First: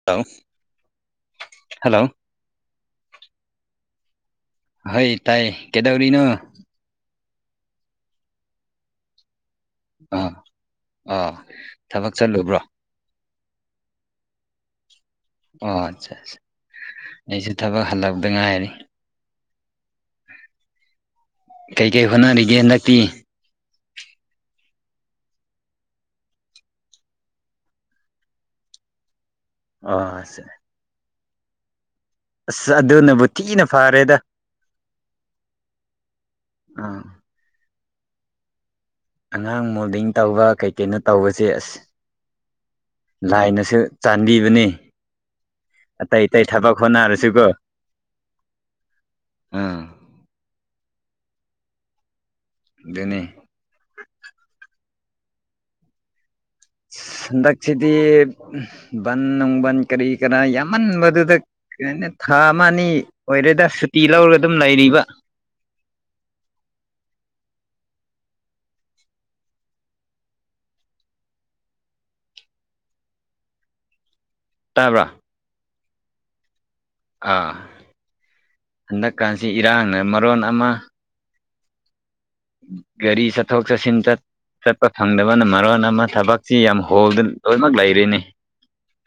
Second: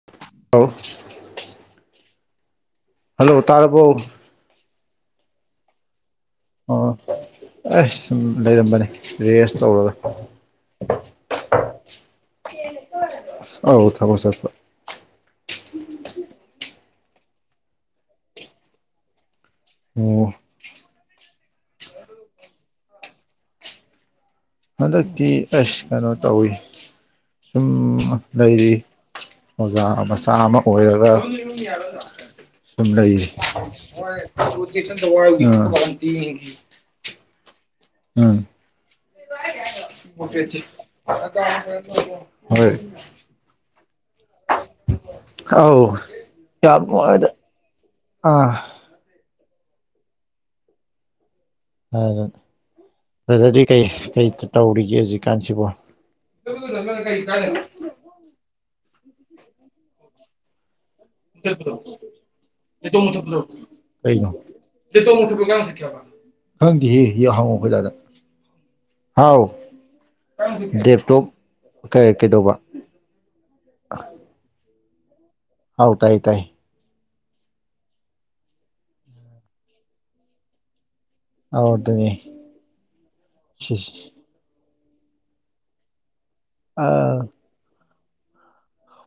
[unintelligible] [unintelligible] hello hello ꯇꯥꯔꯕꯣ ꯍꯣꯏ ꯇꯥꯏꯌꯦ ꯀꯩꯗꯧꯔꯤꯅꯣ ꯑꯣ ꯑꯩꯁ ꯁꯨꯝ ꯂꯩꯔꯝꯕꯅꯦ ꯔꯦꯁ ꯇꯧꯔꯒ ꯑꯥ ꯑꯥ ꯊꯕꯛ ꯆꯠꯂꯨꯕ꯭ꯔꯣ ꯑꯥꯎ ꯊꯕꯛ ꯆꯠꯄ ꯑꯣ ꯑꯠꯆꯥ ꯑꯠꯆꯥ ꯑꯩꯁꯨ ꯊꯕꯛ ꯍꯜꯂꯛꯗ ꯉꯥꯏꯔꯤ ꯑꯣ ꯀꯩ ꯀꯩ ꯍꯣꯠꯅꯔꯤꯒꯦ ꯍꯟꯗꯛꯇꯤ ꯍꯟꯗꯛꯇꯤ ꯑꯁ ꯀꯩꯅꯣ ꯇꯧꯋꯤ ꯁꯨꯝ ꯂꯩꯔꯤ ꯑꯣꯖꯥ ꯑꯣ ꯃꯆꯥ ꯑꯁ ꯑꯃ ꯑꯣꯏꯔꯒ ꯑꯁ ꯁꯨꯝ ꯑꯗꯨꯅꯕꯨ ꯂꯩꯔꯤ ꯊꯤꯅ ꯐꯔꯦꯗ [unintelligible] ꯑꯥ ꯑꯥ ꯑꯉꯥꯡ ꯃꯣꯗꯤꯡ ꯇꯧꯕ ꯀꯩꯀꯩꯅꯣ ꯇꯧꯕꯁꯦ ꯑꯁ ꯍꯣꯏ ꯂꯥꯏꯅꯁꯨ ꯆꯥꯟꯕꯤꯕꯅꯤ ꯑꯧ ꯂꯥꯏꯅꯁꯨ ꯑꯇꯩ ꯑꯇꯩ ꯊꯕꯛ ꯌꯥꯝ ꯅꯨꯡꯉꯥꯏꯗ ꯍꯣꯠꯅꯔꯁꯨꯀꯣ ꯑꯥ ꯑꯥ ꯑꯥ ꯗꯨꯅꯦ ꯑꯗꯨꯗꯤ ꯀꯩ ꯀꯩ ꯇꯧꯔꯤꯒꯦ ꯍꯧꯖꯤꯛꯀꯥꯟꯁꯤꯕꯣ ꯍꯟꯗꯛꯁꯤꯗꯤ ꯕꯟ ꯅꯨꯡ ꯕꯟ ꯀꯔꯤ ꯀꯔꯥ ꯌꯥꯝꯃꯟꯕꯗꯨ ꯍꯟꯗꯛ ꯀ ꯊꯥ ꯑꯃ ꯑꯅꯤ ꯂꯦꯇꯣ ꯃꯨꯊꯠꯄꯗꯣ ꯑꯣꯏꯔꯦꯗ ꯁꯨꯇꯤ ꯀꯩꯅꯣ ꯂꯧꯔꯒ ꯑꯗꯨꯝ ꯂꯩꯔꯤꯕ ꯈꯪꯗꯤꯍꯦ ꯍ ꯍꯪꯉꯣ ꯑꯩꯈꯣꯏ ꯇꯗ ꯍꯥꯎ ꯗꯦꯞꯇꯣꯞ ꯀꯩꯗꯧꯕ ꯇꯥꯕ꯭ꯔꯥ ꯍꯥꯎ ꯇꯥꯏ ꯇꯥꯏ ꯑꯥ ꯍꯟꯗꯛꯀꯥꯟꯁꯤ ꯏꯔꯥꯡꯅ ꯃꯔꯣꯟ ꯑꯃ ꯑꯧ ꯑꯗꯨꯅꯦ ꯒꯥꯔꯤ ꯆꯠꯊꯣꯛ ꯆꯠꯁꯤꯟ ꯆꯠꯄ ꯐꯪꯗꯕꯅ ꯃꯔꯣꯟ ꯑꯃ ꯊꯕꯛꯁꯤ ꯌꯥꯝ ꯑꯥ ꯍꯣꯜꯗꯅ ꯂꯣꯏꯅꯃꯛ ꯂꯩꯔꯤꯅꯤ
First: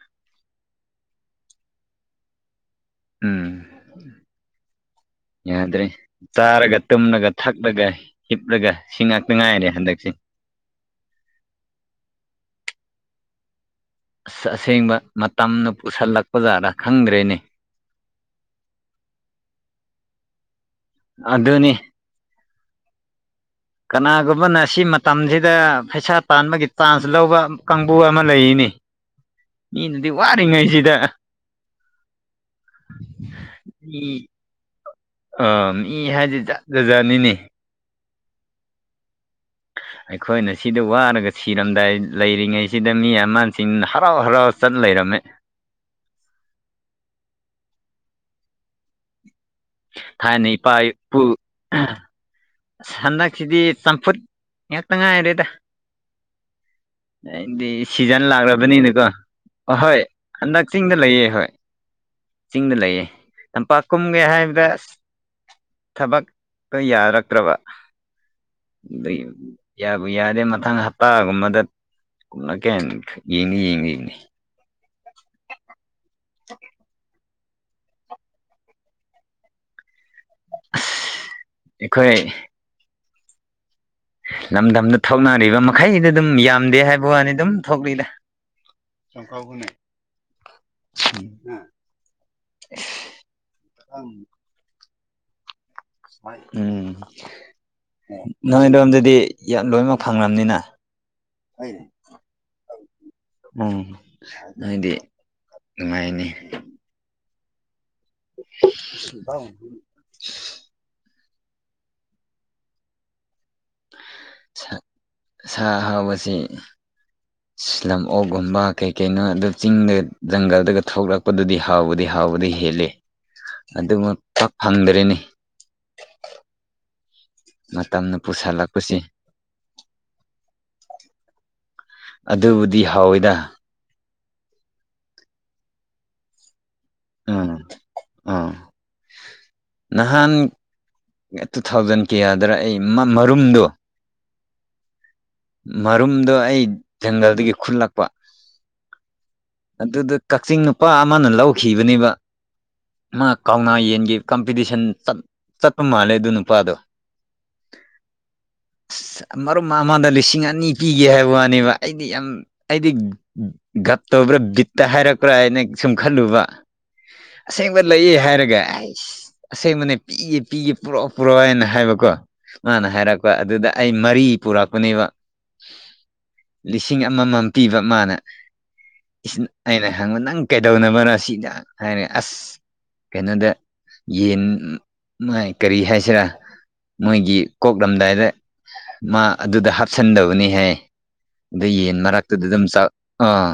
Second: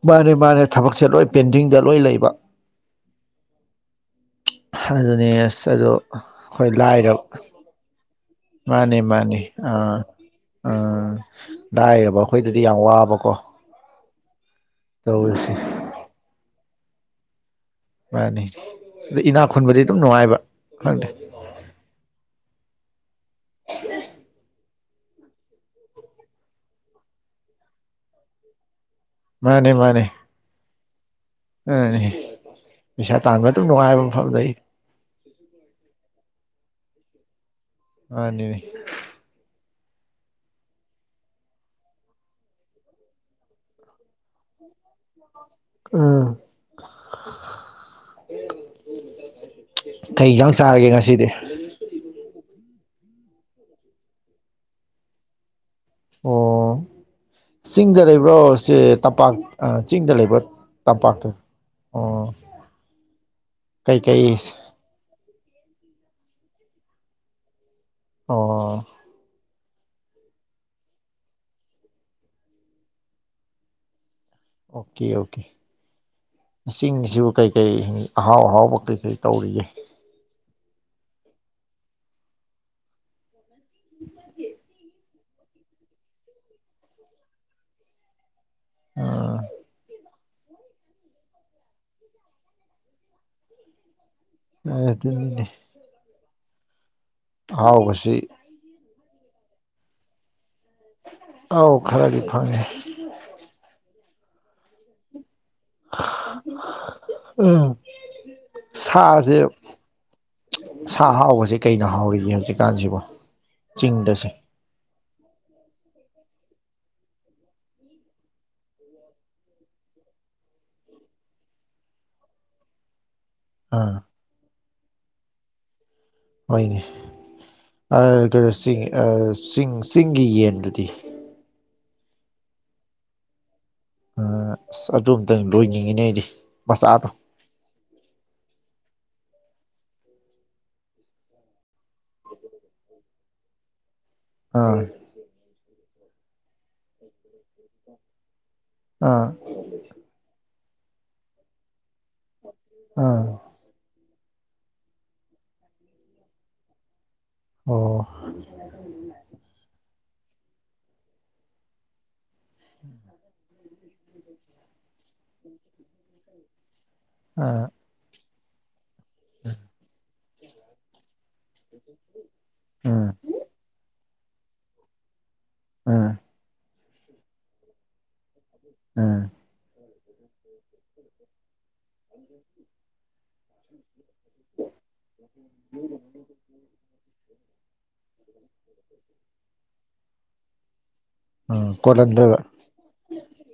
ꯃꯥꯅꯦ ꯃꯥꯅꯦ ꯊꯕꯛꯁꯦ ꯂꯣꯏ ꯄꯦꯟꯗꯤꯡꯗ ꯂꯣꯏ ꯂꯩꯕ ꯎꯝ ꯑꯗꯨꯅꯦ ꯑꯁ ꯌꯥꯗ꯭ꯔꯦ ꯑꯗꯣ ꯍꯣꯏ ꯆꯥꯔꯒ ꯂꯥꯏꯔꯕ ꯇꯨꯝꯂꯒ ꯊꯛꯂꯒ ꯍꯤ ꯎꯨꯞꯂꯒ ꯁꯤ ꯉꯥꯛꯇ ꯉꯥꯏꯔꯦ ꯍꯟꯗꯛꯁꯦ ꯎꯝ ꯂꯥꯏꯔꯕ ꯑꯩꯈꯣꯏꯗꯗꯤ ꯌꯥꯝ ꯋꯥꯕꯀꯣ ꯑꯁ ꯑꯁꯦꯡꯕ ꯇꯧꯔꯤꯁꯦ ꯃꯇꯝꯅ ꯄꯨꯁꯤꯜꯂꯛꯄ ꯖꯥꯠꯗ ꯈꯪꯗ꯭ꯔꯦꯅꯦ ꯃꯥꯅꯤ ꯑꯗ ꯏꯅꯥꯛ ꯈꯨꯟꯕꯗꯤ ꯑꯗꯨꯝ ꯅꯨꯡꯉꯥꯏꯕ ꯈꯪꯗꯦ ꯑꯗꯨꯅꯤ ꯀꯅꯥꯒꯨꯝꯕꯅ ꯁꯤ ꯃꯇꯝꯁꯤꯗ ꯄꯩꯁꯥ ꯇꯥꯟꯕꯒꯤ ꯆꯥꯟꯁ ꯂꯧꯕ ꯀꯥꯡꯕꯨ ꯑꯃ ꯂꯩꯔꯤꯅꯦ ꯃꯥꯅꯦ ꯃꯤ ꯅꯗꯤ ꯋꯥꯔꯤ ꯉꯩꯁꯤꯗ ꯎ ꯄꯩꯁꯥ ꯇꯥꯟꯕ ꯑꯗꯨꯝ ꯃꯤ ꯅꯨꯡꯉꯥꯏꯕ ꯃꯐꯝ ꯂꯩ ꯑ ꯃꯤ ꯍꯥꯏꯗꯤ ꯖꯥꯠ ꯖꯥꯠꯅꯤꯅꯦ ꯃꯥꯅꯦ ꯑꯩꯈꯣꯏꯅ ꯁꯤꯗ ꯋꯥꯔꯒ ꯁꯤꯔꯝꯗꯥꯏ ꯂꯩꯔꯤꯉꯩꯁꯤꯗ ꯃꯤ ꯑꯃꯁꯤꯡ ꯍꯔꯥꯎ ꯍꯔꯥꯎ ꯆꯠ ꯂꯩꯔꯝꯃꯤ ꯎꯝ ꯀꯩ ꯌꯦꯟꯖꯥꯡ ꯆꯥꯔꯒꯦ ꯉꯁꯤꯗꯤ ꯑꯥ ꯑꯁ ꯍꯟꯗꯛꯁꯤꯗꯤ ꯆꯝꯐꯨꯠ ꯉꯥꯛꯇ ꯉꯥꯏꯔꯦꯗ ꯑꯣ ꯑꯩꯗꯤ ꯆꯤꯡꯗ ꯁꯤꯖꯟ ꯂꯩꯕ꯭ꯔꯣ ꯁꯦ ꯂꯥꯛꯑꯕꯅꯤꯅꯀꯣ ꯇꯝꯄꯥꯛ ꯑꯍꯣꯏ ꯆꯤꯡꯗ ꯂꯩꯕ꯭ꯔꯣ ꯍꯟꯗꯛ ꯆꯤꯡꯗ ꯂꯩꯌꯦ ꯇꯝꯄꯥꯛꯇ ꯍꯣꯏ ꯑꯣ ꯆꯤꯡꯗ ꯂꯩꯌꯦ ꯇꯝꯄꯥꯛ ꯀꯨꯝꯒꯦ ꯀꯩꯀꯩ ꯍꯥꯏꯕꯗ ꯑꯁ ꯊꯕꯛꯇ ꯌꯥꯔꯛꯇ꯭ꯔꯕ ꯑꯣ ꯑꯗꯨꯒꯤ ꯌꯥꯕꯨ ꯌꯥꯔꯗꯤ ꯃꯊꯪ ꯍꯞꯇꯥꯒꯨꯝꯕꯗ ꯀꯨꯝꯂꯛꯀꯦ ꯍꯥꯏꯅ ꯌꯦꯡꯗꯤ ꯌꯦꯡꯉꯤ ꯑꯣꯀꯦ ꯑꯣꯀꯦ ꯆꯤꯡꯁꯤꯕꯨ ꯀꯩ ꯀꯩ ꯑꯍꯥꯎ ꯑꯍꯥꯎꯕ ꯀꯩ ꯀꯩ ꯇꯧꯔꯤꯒꯦ ꯑꯩꯈꯣꯏ [inaudible] ꯂꯝꯗꯝꯗ ꯊꯧꯅꯔꯤꯕ ꯃꯈꯩꯗꯤ ꯑꯗꯨꯝ ꯌꯥꯝꯗꯦ ꯍꯥꯏꯕ ꯋꯥꯅꯤ ꯑꯗꯨꯝ ꯊꯣꯛꯂꯤꯗ ꯑꯥ ꯁꯪꯈꯔꯥꯎꯕꯨꯅꯦ ꯑꯁ ꯎꯝ ꯍꯣꯏ ꯑꯗꯨꯅꯤꯅꯦ ꯎꯝ ꯑꯍꯥꯎꯕꯁꯤ ꯅꯣꯏ ꯑꯗꯣꯝꯗꯗꯤ ꯌꯥꯝ ꯂꯣꯏꯅꯃꯛ ꯐꯪꯂꯝꯅꯤꯅ ꯑꯥꯎ ꯈꯔꯗꯤ ꯐꯪꯉꯦ ꯎꯝ ꯅꯣꯏꯗꯤ ꯅꯨꯡꯉꯥꯏꯅꯤ ꯎꯝ ꯁꯥꯖꯦ ꯁꯥ ꯑꯍꯥꯎꯕꯁꯦ ꯀꯩꯅ ꯍꯥꯎꯔꯤꯒꯦ ꯍꯧꯖꯤꯛꯀꯥꯟꯁꯤꯕꯣ ꯆꯤꯡꯗꯁꯦ ꯁꯥ ꯑꯍꯥꯎꯕꯁꯤ ꯂꯝ ꯑꯣꯛꯒꯨꯝꯕ ꯀꯩ ꯀꯩꯅꯣ ꯑꯗꯨ ꯆꯤꯡꯗ ꯖꯪꯒꯜꯗꯒ ꯊꯣꯛꯂꯛꯄꯗꯨꯗꯤ ꯍꯥꯎꯕꯗꯤ ꯍꯥꯎꯕꯗꯤ ꯍꯦꯜꯂꯤ ꯑꯥ ꯑꯗꯨꯃꯛ ꯄꯥꯛ ꯐꯪꯗꯔꯦꯅꯤ ꯍꯣꯏꯅꯦ ꯃꯇꯝꯅ ꯄꯨꯁꯜꯂꯛꯄꯁꯤ ꯆꯤꯡ ꯆꯤꯡꯒꯤ ꯌꯦꯟꯗꯨꯗꯤ ꯑꯗꯨꯕꯨꯗꯤ ꯍꯥꯎꯋꯤꯗ ꯑꯥ ꯑꯁ ꯑꯗꯨ ꯑꯝꯇꯪ ꯂꯣꯏꯅꯤꯡꯉꯤꯅꯦ ꯑꯩꯗꯤ ꯃꯆꯥꯗꯣ ꯎꯝ ꯑꯥ ꯅꯍꯥꯟ ꯇꯨ ꯊꯥꯎꯖꯟ ꯀꯌꯥꯗ꯭ꯔꯥ ꯑꯩ ꯃꯔꯨꯝꯗꯣ ꯑꯥ ꯃꯔꯨꯝꯗꯣ ꯑꯩ ꯖꯪꯒꯜꯗꯒꯤ ꯈꯨꯠꯂꯛꯄ ꯑꯥ ꯑꯗꯨꯗ ꯀꯛꯆꯤꯡ ꯅꯨꯄꯥ ꯑꯃꯅ ꯂꯧꯈꯤꯕꯅꯦꯕ ꯑꯥ ꯃꯥ ꯀꯥꯎꯅ ꯌꯦꯟꯒꯤ ꯀꯝꯄꯤꯇꯤꯁꯟꯆꯠ ꯆꯠꯄ ꯃꯥꯜꯂꯦ ꯑꯗꯨ ꯅꯨꯄꯥꯗꯣ ꯑꯣ [unintelligible] ꯑꯁ ꯃꯔꯨꯞ ꯑꯃꯗ ꯂꯤꯁꯤꯡ ꯑꯅꯤ ꯄꯤꯒꯦ ꯍꯥꯏꯕ ꯋꯥꯅꯦꯕ ꯑꯩꯗꯤ ꯌꯥꯝ ꯑꯩꯗꯤ ꯒꯞ ꯇꯧꯕ꯭ꯔꯥ ꯕꯤꯠꯇ ꯍꯥꯏꯔꯛꯄ꯭ꯔꯥ ꯍꯥꯏꯅ ꯁꯨꯝ ꯈꯜꯂꯨꯕ ꯑꯥ ꯑꯁꯦꯡꯕ ꯂꯩꯌꯦ ꯍꯥꯏꯔꯒ ꯑꯩ ꯑꯁꯦꯡꯕꯅꯦ ꯄꯤꯒꯦ ꯄꯤꯒꯦ ꯄꯨꯔꯛꯑꯣ ꯄꯨꯔꯛꯑꯣ ꯍꯥꯏꯅ ꯍꯥꯏꯕꯀꯣ ꯃꯥꯅ ꯎꯝ ꯍꯥꯏꯔꯛꯄ ꯑꯗꯨꯗ ꯑꯩ ꯃꯔꯤ ꯄꯨꯔꯛꯄꯅꯦꯕ ꯑꯥ ꯂꯤꯁꯤꯡ ꯑꯃꯃꯝ ꯄꯤꯕ ꯃꯥꯅ ꯑꯥ ꯑꯩꯅ ꯍꯪꯕ ꯅꯪ ꯀꯩꯗꯧꯅꯕꯅꯣ ꯁꯤꯗ ꯍꯥꯏꯔꯦ ꯑꯁ ꯀꯩꯅꯣꯗ ꯌꯦꯟ ꯃꯥꯏ ꯀꯔꯤ ꯍꯥꯏꯁꯤꯔꯥ ꯃꯣꯏꯒꯤ ꯀꯣꯛꯂꯝꯗꯥꯏꯗ ꯃꯥ ꯑꯗꯨꯗ ꯍꯥꯞꯆꯟꯗꯕꯅꯤ ꯍꯥꯏ ꯑꯗ ꯎꯝ ꯌꯦꯟ ꯀꯣꯜꯍꯟꯗꯣꯏꯕ ꯃꯔꯛꯇꯨꯗ ꯑꯗꯨꯝ ꯆꯛ ꯑꯥ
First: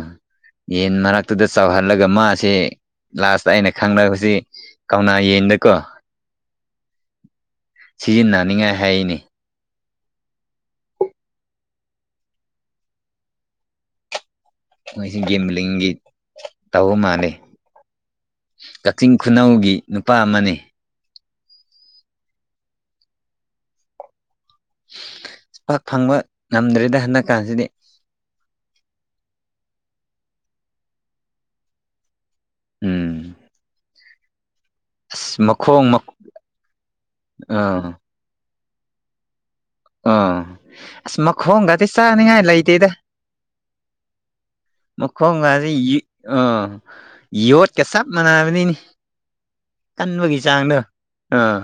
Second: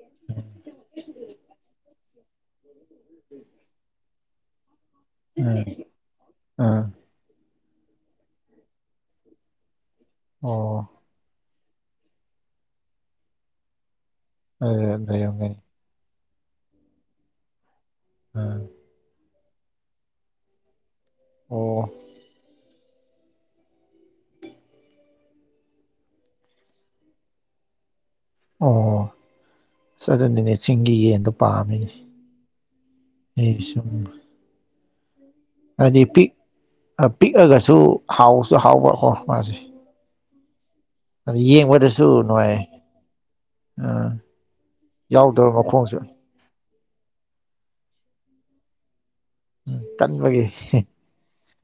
ꯌꯦꯟ ꯃꯔꯛꯇꯨꯗ ꯆꯥꯎꯍꯜꯂꯒ ꯃꯥꯁꯤ ꯂꯥꯁꯇ ꯑꯩꯅ ꯈꯪꯅꯕꯁꯤ ꯀꯥꯎꯅ ꯎꯝ ꯌꯦꯟꯗꯀꯣ ꯑꯥ ꯁꯤꯖꯤꯟꯅꯅꯤꯡꯉꯥꯏ ꯍꯥꯏꯔꯤꯅꯦ ꯑꯣ ꯑꯗꯨ ꯃꯣꯏꯁꯤ ꯂꯩꯔꯝꯒꯅꯤ ꯒꯦꯝꯂꯤꯡꯒꯤ ꯇꯧꯕ ꯃꯥꯂꯦ ꯎꯝ ꯀꯛꯆꯤꯡ ꯈꯨꯅꯧꯒꯤ ꯅꯨꯄꯥ ꯑꯃꯅꯤ ꯑꯣ ꯄꯥꯛ ꯐꯪꯕ ꯉꯝꯗ꯭ꯔꯦꯗ ꯍꯟꯗꯛ ꯀꯥꯟꯁꯤꯗꯤ ꯑꯣ ꯑꯁ ꯑꯗꯨꯅꯤꯅꯦ ꯆꯤꯡꯒꯤ ꯌꯦꯟꯗꯣ ꯄꯥꯝꯃꯤꯅꯦ ꯎꯝ [unintelligible] [unintelligible] ꯍꯥꯏꯗꯤ ꯄꯤꯛ ꯄꯤꯛꯑꯒꯁꯨ ꯑꯥ ꯍꯥꯎꯁꯨ ꯍꯥꯎꯕꯀꯣ ꯃꯥꯁꯦ ꯑ ꯑꯁ ꯑꯗ ꯃꯈꯣꯡꯒꯗꯤ ꯌꯦꯡꯕꯗꯁꯨ ꯆꯥꯅꯤꯡꯉꯥꯏ ꯅꯨꯡꯉꯥꯏ ꯂꯩꯇꯦꯗ ꯑꯥ ꯌꯥꯎꯗꯕ ꯃꯈꯣꯡꯒꯁꯤ ꯃꯈꯣꯡꯁꯨ ꯑꯥ ꯌꯣꯠꯀ ꯆꯞ ꯃꯥꯟꯅꯕꯅꯤꯅꯤ ꯀꯟꯕꯒꯤ ꯆꯥꯡꯗꯣ ꯑꯥ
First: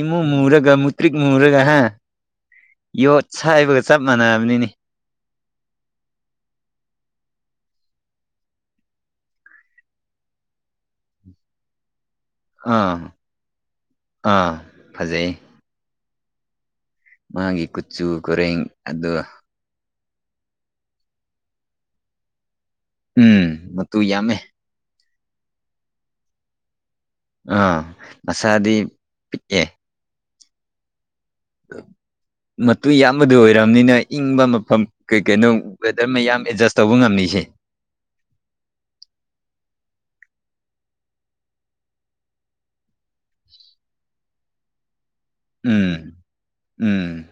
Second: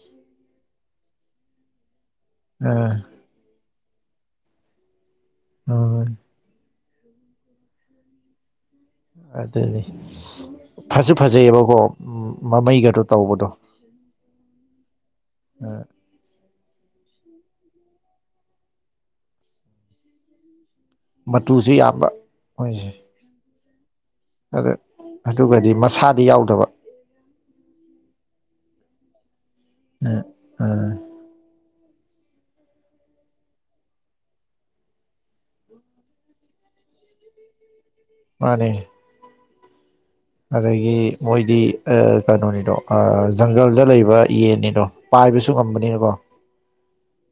ꯏꯃꯨ ꯃꯨꯔꯒ ꯃꯨꯇ꯭ꯔꯤꯛ ꯃꯨꯔꯒ ꯍꯥ ꯑꯥ ꯌꯣꯠ ꯁꯥꯏꯕꯒ ꯆꯞ ꯃꯥꯟꯅꯕꯅꯤꯅꯦ ꯍꯣꯏ [unintelligible] ꯑꯗꯨꯅꯤ ꯐꯁꯨ ꯐꯖꯩꯑꯦꯕꯀꯣ ꯃꯃꯩꯒꯗꯣ ꯑꯥ ꯇꯧꯕꯗꯣ ꯑꯥ ꯐꯖꯩ ꯃꯥꯒꯤ ꯀꯨꯆꯨ ꯀꯨꯔꯦꯡ ꯑꯗꯨ ꯃꯇꯨꯁꯨ ꯌꯥꯝꯕ ꯃꯣꯏꯁꯦ ꯎꯝ ꯃꯇꯨ ꯌꯥꯝꯃꯦ ꯑ ꯑꯗꯨꯒꯗꯤ ꯃꯁꯥꯗꯤ ꯌꯥꯎꯗꯕ ꯑꯥ ꯃꯁꯥꯗꯤ ꯄꯤꯛꯑꯦ ꯑ ꯑ ꯃꯇꯨ ꯌꯥꯝꯕꯗꯨ ꯑꯣꯏꯔꯝꯅꯤꯅ ꯏꯪꯕ ꯃꯐꯝ ꯀꯩ ꯀꯩꯅꯣ ꯋꯦꯗꯔ ꯃꯌꯥꯝ ꯑꯦꯗꯖꯁ ꯇꯧꯕ ꯉꯝꯃꯤꯁꯦ ꯃꯥꯅꯦ ꯑꯗꯒꯤ ꯃꯣꯏꯗꯤ ꯑ ꯀꯩꯅꯣꯅꯤꯗꯣ ꯖꯪꯒꯜꯗ ꯂꯩꯕ ꯌꯦꯟꯅꯤꯗꯣ ꯄꯥꯏꯕꯁꯨ ꯎꯝ ꯉꯝꯕꯅꯤꯕꯣ ꯎꯝ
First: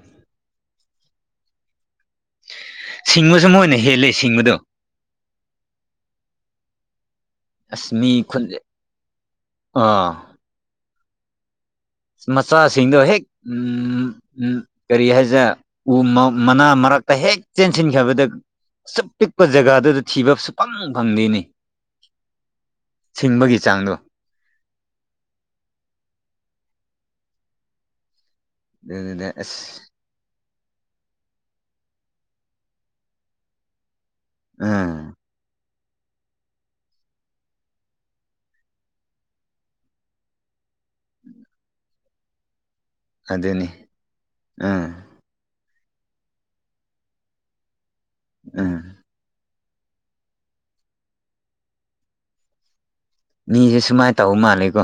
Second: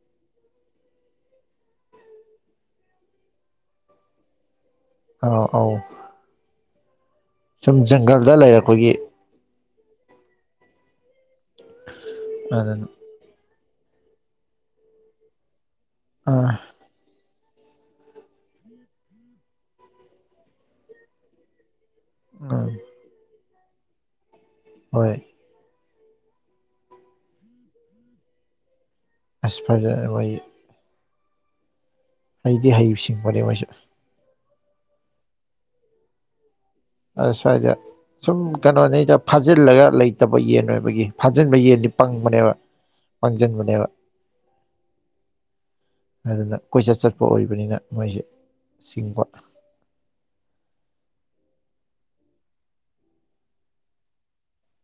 ꯁꯤꯡꯕꯁꯨ ꯃꯣꯏꯅ ꯍꯦꯜꯂꯦ ꯁꯤꯡꯕꯗꯣ ꯑꯥ ꯑꯧ ꯁꯨꯝ ꯑꯁ ꯃꯤ ꯖꯪꯒꯜꯗ ꯈꯨꯟꯖꯦ ꯂꯩꯔꯛꯄꯒꯤ ꯑꯥ ꯑꯗꯨꯅ ꯃꯆꯥꯁꯤꯡꯗꯣ ꯍꯦꯛ ꯎꯝ ꯎꯝ ꯀꯔꯤ ꯍꯥꯏꯁꯤꯔ ꯎ ꯑꯥ ꯃꯅꯥ ꯃꯔꯛꯇ ꯍꯦꯛ ꯆꯦꯟꯁꯤꯟꯈꯤꯕꯗ ꯁꯨꯛ ꯄꯤꯛꯄ ꯖꯒꯥꯗꯨꯗ ꯊꯤꯕ ꯁꯨꯛꯐꯪ ꯐꯪꯗꯦꯅꯤ [unintelligible] ꯊꯤꯡꯕꯒꯤ ꯆꯥꯡꯗꯨ ꯍꯣꯏ ꯑꯗꯨꯅꯤꯅꯦ ꯑꯁ ꯐꯖꯔꯦ ꯋꯥꯔꯤ ꯍꯩꯗꯤ ꯍꯩ ꯁꯤꯡꯕꯅꯦ ꯃꯣꯏꯁꯨ ꯎꯝ ꯑꯁ ꯁꯋꯥꯏꯗ ꯁꯨꯝ ꯀꯩꯅꯣꯅꯤꯗ ꯐꯥꯖꯤꯜꯂꯒ ꯂꯩꯇꯕ ꯌꯦꯟ ꯑꯣꯏꯕꯒꯤ ꯐꯥꯖꯤꯟꯕ ꯌꯦꯟꯗꯤ ꯄꯪꯕꯅꯦꯕ [inaudible] ꯄꯪꯖꯟꯕꯅꯦꯕ ꯑꯥ ꯑꯗꯨꯅ ꯀꯣꯏꯆꯠ ꯆꯠꯄ ꯑꯣꯏꯕꯅꯤꯅ ꯃꯣꯏꯁꯦ ꯎꯝ ꯆꯤꯡꯕ ꯃꯤꯁꯦ ꯁꯨꯃꯥꯏꯟ ꯇꯧꯕ ꯃꯥꯜꯂꯦꯀꯣ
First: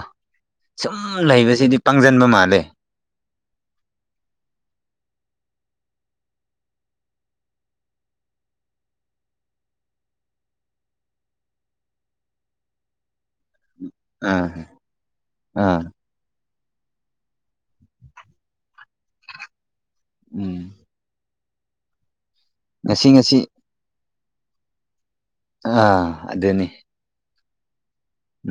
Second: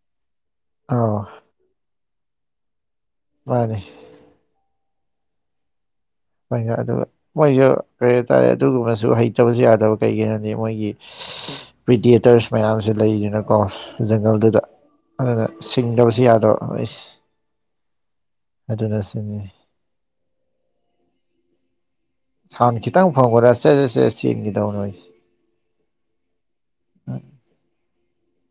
ꯁꯨꯝ ꯑꯥꯎ ꯂꯩꯕꯁꯤꯗꯤ ꯄꯥꯡꯖꯟꯕ ꯃꯥꯜꯂꯦ ꯃꯥꯅꯦ ꯍꯣꯏꯅ ꯑꯗꯨꯒ ꯃꯣꯏꯁꯨ ꯀꯩ ꯍꯥꯏꯇꯥꯔꯦ ꯑꯗꯨꯒꯨꯝꯕꯁꯨ ꯍꯩꯇꯕꯁꯨ ꯌꯥꯗꯕ ꯀꯩꯒꯤ ꯍꯥꯏꯗꯤ ꯃꯣꯏꯒꯤ [unintelligible] ꯄ꯭ꯔꯤꯗꯤꯌꯦꯇꯔꯁ ꯃꯌꯥꯝꯁꯨ ꯂꯩꯗꯅꯀꯣ ꯑꯥ ꯖꯪꯒꯜꯗꯨꯗ ꯑꯗꯨꯅ ꯑꯥ ꯁꯤꯡꯗꯕꯁꯨ ꯌꯥꯗꯕ ꯃꯣꯏꯁ ꯍꯗꯨꯅ ꯁꯨꯅꯤ ꯎꯝ ꯁꯥꯎꯟ ꯉꯁꯤ ꯈꯤꯇꯪ ꯉꯁꯤ ꯐꯪꯕꯔ ꯁꯦ ꯁꯦ ꯁꯦ ꯆꯦꯟꯒꯤꯗꯧ ꯅꯣꯏꯁꯦ ꯑ ꯑꯗꯨꯅꯤ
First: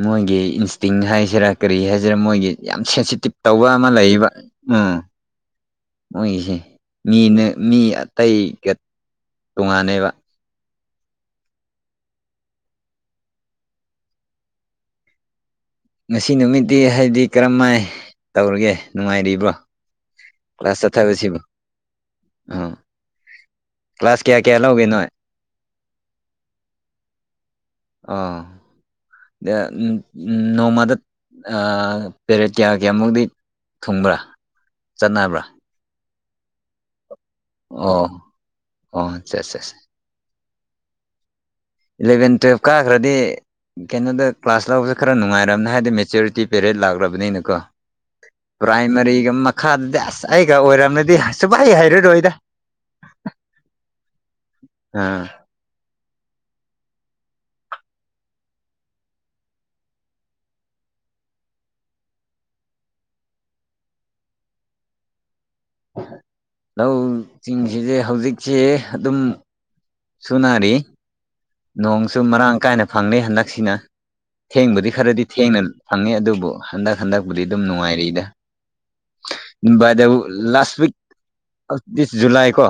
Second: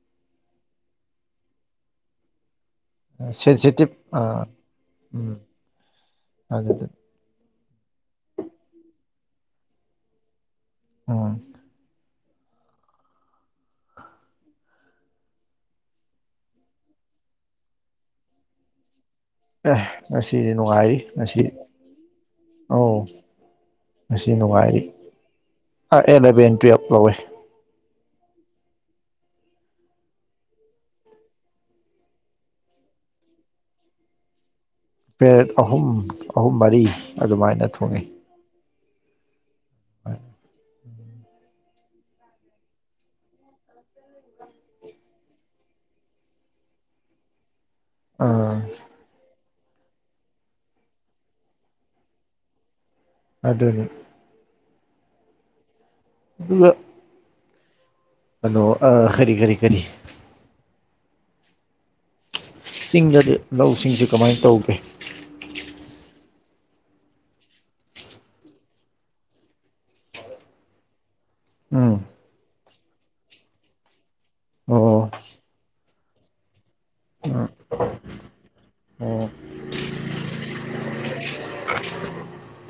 ꯃꯣꯏꯒꯤ ꯏꯟꯁꯇꯤꯡ ꯍꯥꯏꯁꯤꯔꯥ ꯀꯔꯤ ꯍꯥꯏꯁꯤꯔꯥ ꯃꯣꯏꯒꯤ ꯌꯥꯝ ꯁꯦꯟꯁꯤꯇꯤꯞ ꯇꯧꯕ ꯑꯃ ꯁꯦꯟꯁꯤꯇꯤꯞ ꯂꯩꯌꯦꯕ ꯑꯥ ꯎꯝ ꯃꯣꯏꯒꯤꯁꯦ ꯑꯗꯨꯗꯤ ꯃꯤꯅ ꯃꯤ ꯑꯇꯩꯒ ꯇꯣꯉꯥꯟꯅꯦꯕ ꯎꯝ ꯉꯁꯤ ꯅꯨꯃꯤꯠꯗꯤ ꯍꯥꯏꯗꯤ ꯀꯔꯝꯃꯥꯏ ꯇꯧꯔꯤꯒꯦ ꯅꯨꯡꯉꯥꯏꯔꯤꯕ꯭ꯔꯣ ꯑꯦ ꯉꯁꯤꯗꯤ ꯀ꯭ꯂꯥꯁ ꯅꯨꯡꯉꯥꯏꯔꯤ ꯆꯠꯊꯕꯁꯤꯕꯨ ꯉꯁꯤ ꯑꯥ ꯑꯣ ꯀ꯭ꯂꯥꯁ ꯉꯁꯤ ꯀꯌꯥ ꯀꯌꯥ ꯅꯨꯡꯉꯥꯏꯔꯤ ꯂꯧꯒꯦ ꯅꯣꯏ ꯑ ꯑꯦꯂꯚꯦꯟ ꯇꯨꯋꯦꯜꯞ ꯂꯧꯋꯦ ꯑꯥ ꯑꯦ ꯎꯝ ꯅꯣꯡꯃꯗ ꯑꯥ ꯄꯦꯔꯦꯠ ꯀꯌꯥ ꯀꯌꯥꯃꯨꯛꯗꯤ ꯊꯨꯡꯕ꯭ꯔꯥ ꯄꯦꯔꯦꯠ ꯑꯍꯨꯝ ꯑꯍꯨꯝ ꯃꯔꯤ ꯑꯗꯨꯃꯥꯏꯅ ꯊꯨꯡꯏ ꯑꯣ ꯑꯣ ꯆꯦꯁ ꯆꯦꯁ ꯍ [unintelligible] ꯏꯂꯚꯦꯟ ꯇꯨꯌꯦꯜꯞ ꯀꯥꯒꯔꯗꯤ ꯀꯩꯅꯣꯗ ꯀ꯭ꯂꯥꯁ ꯂꯧꯕꯁꯦ ꯈꯔ ꯅꯨꯡꯉꯥꯏꯔꯝꯅꯦ ꯍꯥꯏꯗꯤ ꯃꯦꯆꯌꯨꯔꯤꯇꯤ ꯄꯦꯔꯦꯠ ꯂꯥꯛꯔꯕꯅꯤꯅꯀꯣ ꯑꯥ ꯄ꯭ꯔꯥꯏꯃꯔꯤꯒ ꯃꯠ ꯈꯥꯗꯗꯤ ꯑꯁ ꯑꯩꯒ ꯑꯣꯏꯔꯝꯃꯗꯤ ꯁꯨꯞꯍꯩ ꯍꯩꯔꯔꯣꯏꯗ ꯑꯗꯨꯅꯤ ꯑꯝ ꯏꯌꯦ [unintelligible] ꯑꯗꯣ ꯑꯥ ꯀꯔꯤ ꯀꯔꯤ ꯀꯔꯤ ꯆꯤꯡꯗꯗꯤ ꯂꯧꯁꯤꯡꯁꯤ ꯀꯃꯥꯏ ꯇꯧꯒꯦ ꯂꯧꯆꯤꯡꯁꯤꯁꯦ ꯍꯧꯖꯤꯛꯁꯦ ꯑꯗꯨꯝ ꯁꯨꯅꯔꯤ ꯎꯝ ꯅꯣꯡꯁꯨ ꯃꯔꯥꯡ ꯀꯥꯏꯅ ꯐꯪꯅꯩ ꯍꯟꯗꯛꯁꯤꯅ ꯑꯣ ꯊꯦꯡꯕꯗꯤ ꯈꯔꯗꯤ ꯊꯦꯡꯅ ꯐꯪꯉꯦ ꯑꯗꯨꯕꯨ ꯍꯟꯗꯛ ꯍꯟꯗꯛꯄꯨꯗꯤ ꯎꯝ ꯑꯗꯨꯝ ꯅꯨꯡꯉꯥꯏꯔꯤꯗ ꯑꯣ ꯕꯥꯏꯗꯋꯨꯗ last week of this July ꯀꯣ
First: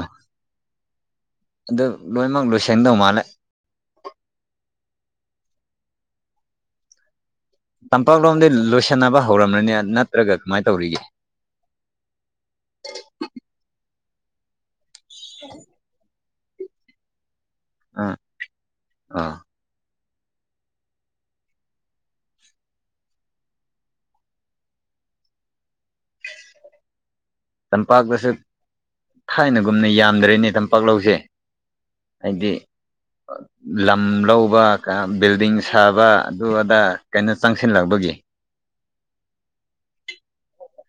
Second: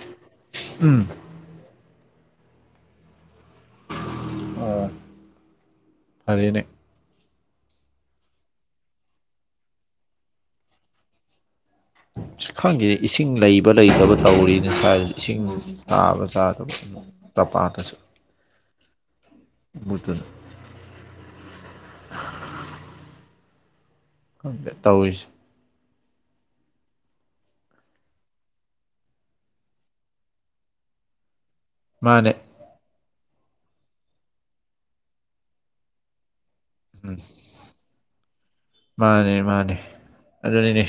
ꯎꯝ ꯑꯗꯨ ꯂꯣꯏꯃꯛ ꯂꯣꯏꯁꯟꯗꯧ ꯃꯥꯜꯂꯦ ꯑꯣ ꯐꯔꯦꯅꯦ ꯇꯝꯄꯥꯛꯂꯣꯝꯗꯤ ꯂꯣꯏꯁꯟꯅꯕ ꯍꯧꯔꯝꯃꯅꯤ ꯅꯠꯇ꯭ꯔꯒ ꯀꯃꯥꯏ ꯇꯧꯔꯤꯒꯦ ꯈꯪꯗꯦ ꯏꯁꯤꯡ ꯂꯩꯕ ꯂꯩꯇꯕ ꯇꯧꯔꯤꯅꯦ ꯁꯋ꯭ꯥꯏ ꯏꯁꯤꯡ ꯇꯥꯕ ꯇꯥꯗꯕꯥ ꯇꯝꯄꯥꯛꯇ ꯑ ꯑꯥ ꯕꯨꯇꯨꯟ ꯈꯪꯗ‌ꯦ ꯇꯧꯋꯤꯁ ꯇꯝꯄꯥꯛꯇꯁꯨ ꯊꯥꯏꯅꯒꯨꯝꯅ ꯌꯥꯝꯗ꯭ꯔꯦꯅꯦ ꯇꯝꯄꯥꯛ ꯂꯧꯁꯦ ꯃꯥꯅꯦ ꯍꯥꯏꯗꯤ ꯑ ꯂꯝ ꯂꯧꯕ ꯕꯤꯜꯗꯤꯡ ꯁꯥꯕ ꯑꯗꯨ ꯑꯗꯥ ꯀꯩꯅꯣ ꯆꯪꯁꯤꯜꯂꯛꯄꯒꯤ ꯃꯥꯅꯦ ꯃꯥꯅꯦ ꯑꯗꯨꯅꯤꯅꯦ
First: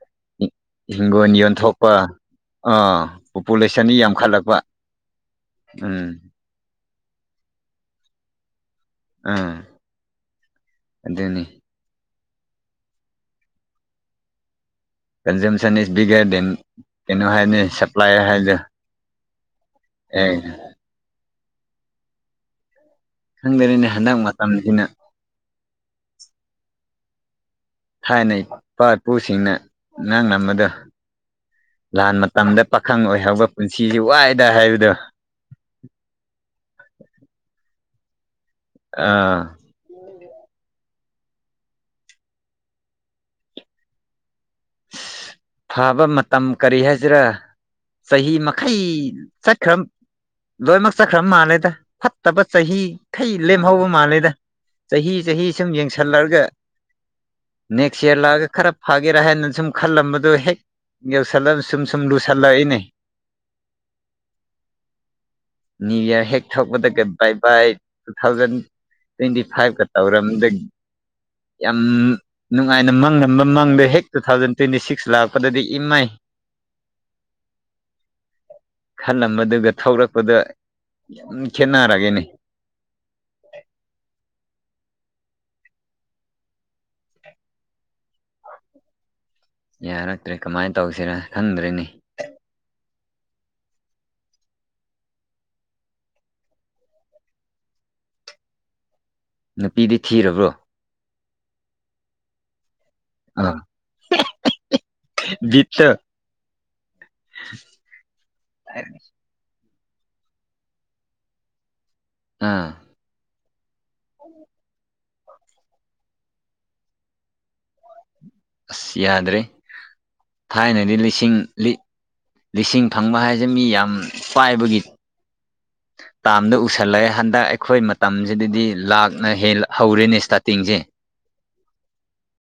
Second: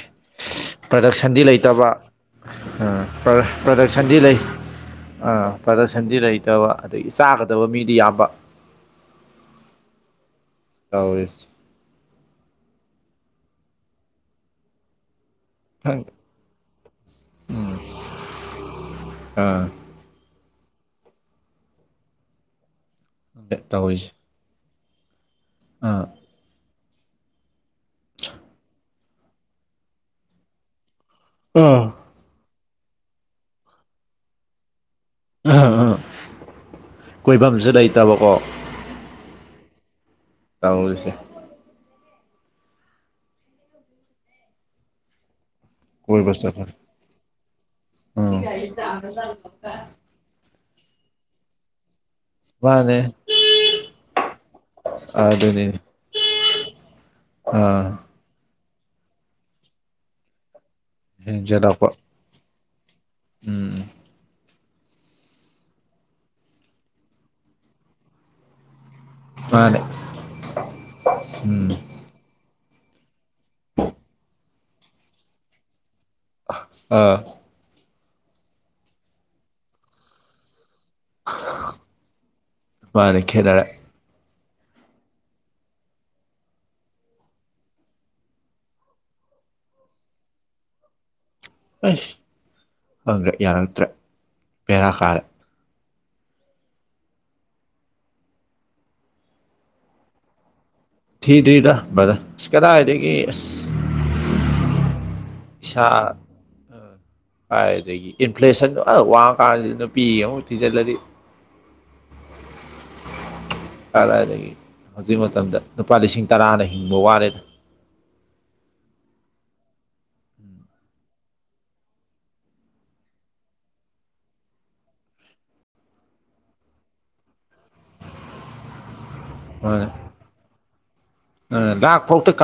ꯍꯤꯡꯒꯣꯜ ꯄ꯭ꯔꯗꯛꯁꯟꯗꯤ ꯂꯩꯇꯕ ꯌꯣꯟꯊꯣꯛꯄ ꯑ ꯑꯥ ꯄ꯭ꯔ ꯄꯣꯄꯨꯂꯦꯁꯟꯗꯤ ꯄ꯭ꯔꯗꯛꯁꯟꯗꯤ ꯂꯩ ꯌꯥꯝꯈꯠꯂꯛꯄ ꯑ ꯄ꯭ꯔꯗꯛꯁꯟꯗꯤ ꯎꯝ ꯂꯩꯇꯕ ꯑꯗ‌ꯣ ꯏ ꯆꯥꯒꯗꯕ ꯃꯤꯗꯤ ꯌꯥꯝꯕ ꯑꯥ ꯑꯗꯨꯅꯤ ꯇꯧꯋꯤꯁ ꯀꯟꯖꯨꯝꯁꯟ ꯏꯁ ꯈꯪꯗꯦ ꯕꯤꯒꯔ ꯗ‌ꯦꯟ ꯀꯩꯅꯣ ꯍꯥꯏꯕꯅ‌ꯦ ꯎꯝ ꯁꯄ꯭ꯂꯥꯏꯔ ꯍꯥꯏꯕꯗ‌ꯣ ꯑꯥ [unintelligible] ꯈꯪꯗꯔꯤꯅꯦ ꯇꯧꯔꯤꯁꯦ ꯍꯟꯗꯛ ꯃꯇꯝꯁꯤꯅ ꯑꯥ ꯊꯥꯏꯅꯩ ꯏꯄꯥ ꯏꯄꯨꯁꯤꯡꯅ [unintelligible] ꯗ‌ꯣ ꯑ ꯂꯥꯟ ꯃꯇꯝꯗ ꯄꯥꯈꯪ ꯑꯣꯏꯍꯧꯕ ꯄꯨꯟꯁꯤ ꯋꯥꯏꯗ ꯍꯥꯏꯕꯗꯣ [unintelligible] ꯀꯣꯏꯐꯝꯖ‌ꯦ ꯂꯩꯇꯕꯀꯣ ꯑꯥ ꯇꯧꯔꯤꯁꯦ ꯊꯥꯕ ꯀꯣꯏꯕ ꯃꯇꯝ ꯆꯠꯄ ꯀꯔꯤ ꯍꯥꯏꯁꯤꯔꯥ ꯆꯍꯤ ꯎꯝ ꯃꯈꯩ ꯆꯠꯈ꯭ꯔꯝ ꯂꯣꯏꯃꯛ ꯆꯠꯈ꯭ꯔꯕ ꯃꯥꯜꯂꯦꯗ ꯐꯠ ꯇꯕ ꯃꯥꯅꯦ ꯆꯍꯤꯈꯩ ꯂꯦꯝꯍꯧꯕ ꯃꯥꯜꯂꯦꯗ ꯆꯍꯤ ꯆꯍꯤ ꯑꯗꯨꯅꯤ ꯁꯨꯝ ꯌꯦꯡꯁꯜꯂꯑꯒ ꯑꯥ ꯅꯦꯛꯁ ꯏꯌꯔ ꯂꯥꯛꯑꯒ ꯈꯔꯞ ꯐꯒꯦꯔꯥ ꯍꯥꯏꯅ ꯁꯨꯝ ꯈꯜꯂꯝꯕꯗꯣ ꯍꯦꯛ ꯌꯧꯁꯜꯂ ꯁꯨꯝ ꯍꯦꯟꯖꯜꯂꯛꯄ ꯁꯨꯝ ꯂꯨꯁꯜꯂꯛꯏꯅꯦ ꯎꯝ ꯅ꯭ꯌꯨ ꯏꯌꯥꯔ ꯍꯦꯛ ꯊꯣꯛꯄꯗꯒ ꯕꯥꯏ ꯕꯥꯏ ꯇꯨ ꯊꯥꯎꯖꯟ ꯇ꯭ꯋꯦꯟꯇꯤ ꯃꯥꯅꯦ ꯐꯥꯏꯚꯀ ꯇꯧꯔꯝꯕ ꯎꯝ ꯌꯥꯝ ꯅꯨꯡꯉꯥꯏꯅ ꯃꯪꯉꯝꯕ ꯃꯪꯗꯣ ꯍꯦꯛ ꯇꯨ ꯊꯥꯎꯖꯟ ꯇ꯭ꯋꯦꯟꯇꯤ ꯁꯤꯛꯁ ꯂꯥꯛꯄꯗꯗꯤ ꯏꯃꯩ ꯑꯥ ꯈꯜꯂꯝꯕꯗꯨꯒ ꯊꯧꯔꯛꯄꯗ ꯌꯥꯝ ꯈꯦꯠꯅꯔꯒ‌ꯦꯅ‌ꯦ ꯃꯥꯅ‌ꯦ ꯈꯦꯠꯅꯔ ꯌꯥꯔꯛꯇ꯭ꯔꯦ ꯀꯃꯥꯏꯟ ꯇꯧꯁꯤꯔꯥ ꯑꯁ ꯈꯪꯗ꯭ꯔꯦ ꯌꯥꯔꯛꯇ꯭ꯔꯦ ꯄꯦꯔꯥ ꯀꯥꯔ ꯅꯨꯄꯤꯗꯤ ꯊꯤꯔꯕ꯭ꯔꯣ ꯊꯤꯗ꯭ꯔꯤꯗ ꯕ꯭ꯔꯗ ꯏꯁ ꯀꯗꯥꯏꯗꯒꯤ ꯏꯁ ꯑꯥ ꯏꯁꯥ ꯕꯤꯠꯇ ꯀꯥꯏꯗꯒꯤ ꯏꯟꯐ꯭ꯂꯦꯁꯟ ꯑ ꯋꯥꯡ ꯀꯥꯟꯁꯤꯗ ꯅꯨꯄꯤ ꯑꯃꯨꯛ ꯊꯤꯖꯜꯂꯗꯤ ꯑꯥ ꯀꯥꯗꯥꯏꯗꯒꯤ ꯍꯧꯖꯤꯛ ꯃꯇꯝꯗ ꯂꯨꯄꯥ ꯂꯤꯁꯤꯡ ꯇꯔꯥꯅ ꯍꯤꯡꯕ ꯋꯥꯔꯦꯗ ꯑꯁ ꯌꯥꯗ꯭ꯔꯦ ꯊꯥꯏꯅꯗꯤ ꯂꯤꯁꯤꯡ ꯂꯤ ꯂꯤꯁꯤꯡ ꯐꯪꯕ ꯍꯥꯏꯖ‌ꯦ ꯃꯤ ꯌꯥꯝ ꯄꯥꯏꯕꯒꯤ ꯇꯥꯝꯗ ꯎꯁꯜꯂꯑꯦ ꯍꯟꯗꯛ ꯑꯩꯈꯣꯏ ꯃꯇꯝꯁꯤꯗꯗꯤ ꯂꯥꯛꯅ ꯍ‌ꯦꯟ ꯍꯧꯔꯦꯅꯦ ꯁ꯭ꯇꯥꯔꯇꯤꯡꯁꯦ ꯥꯑꯥ ꯂꯥꯛ ꯐꯣꯛꯇ ꯀꯝ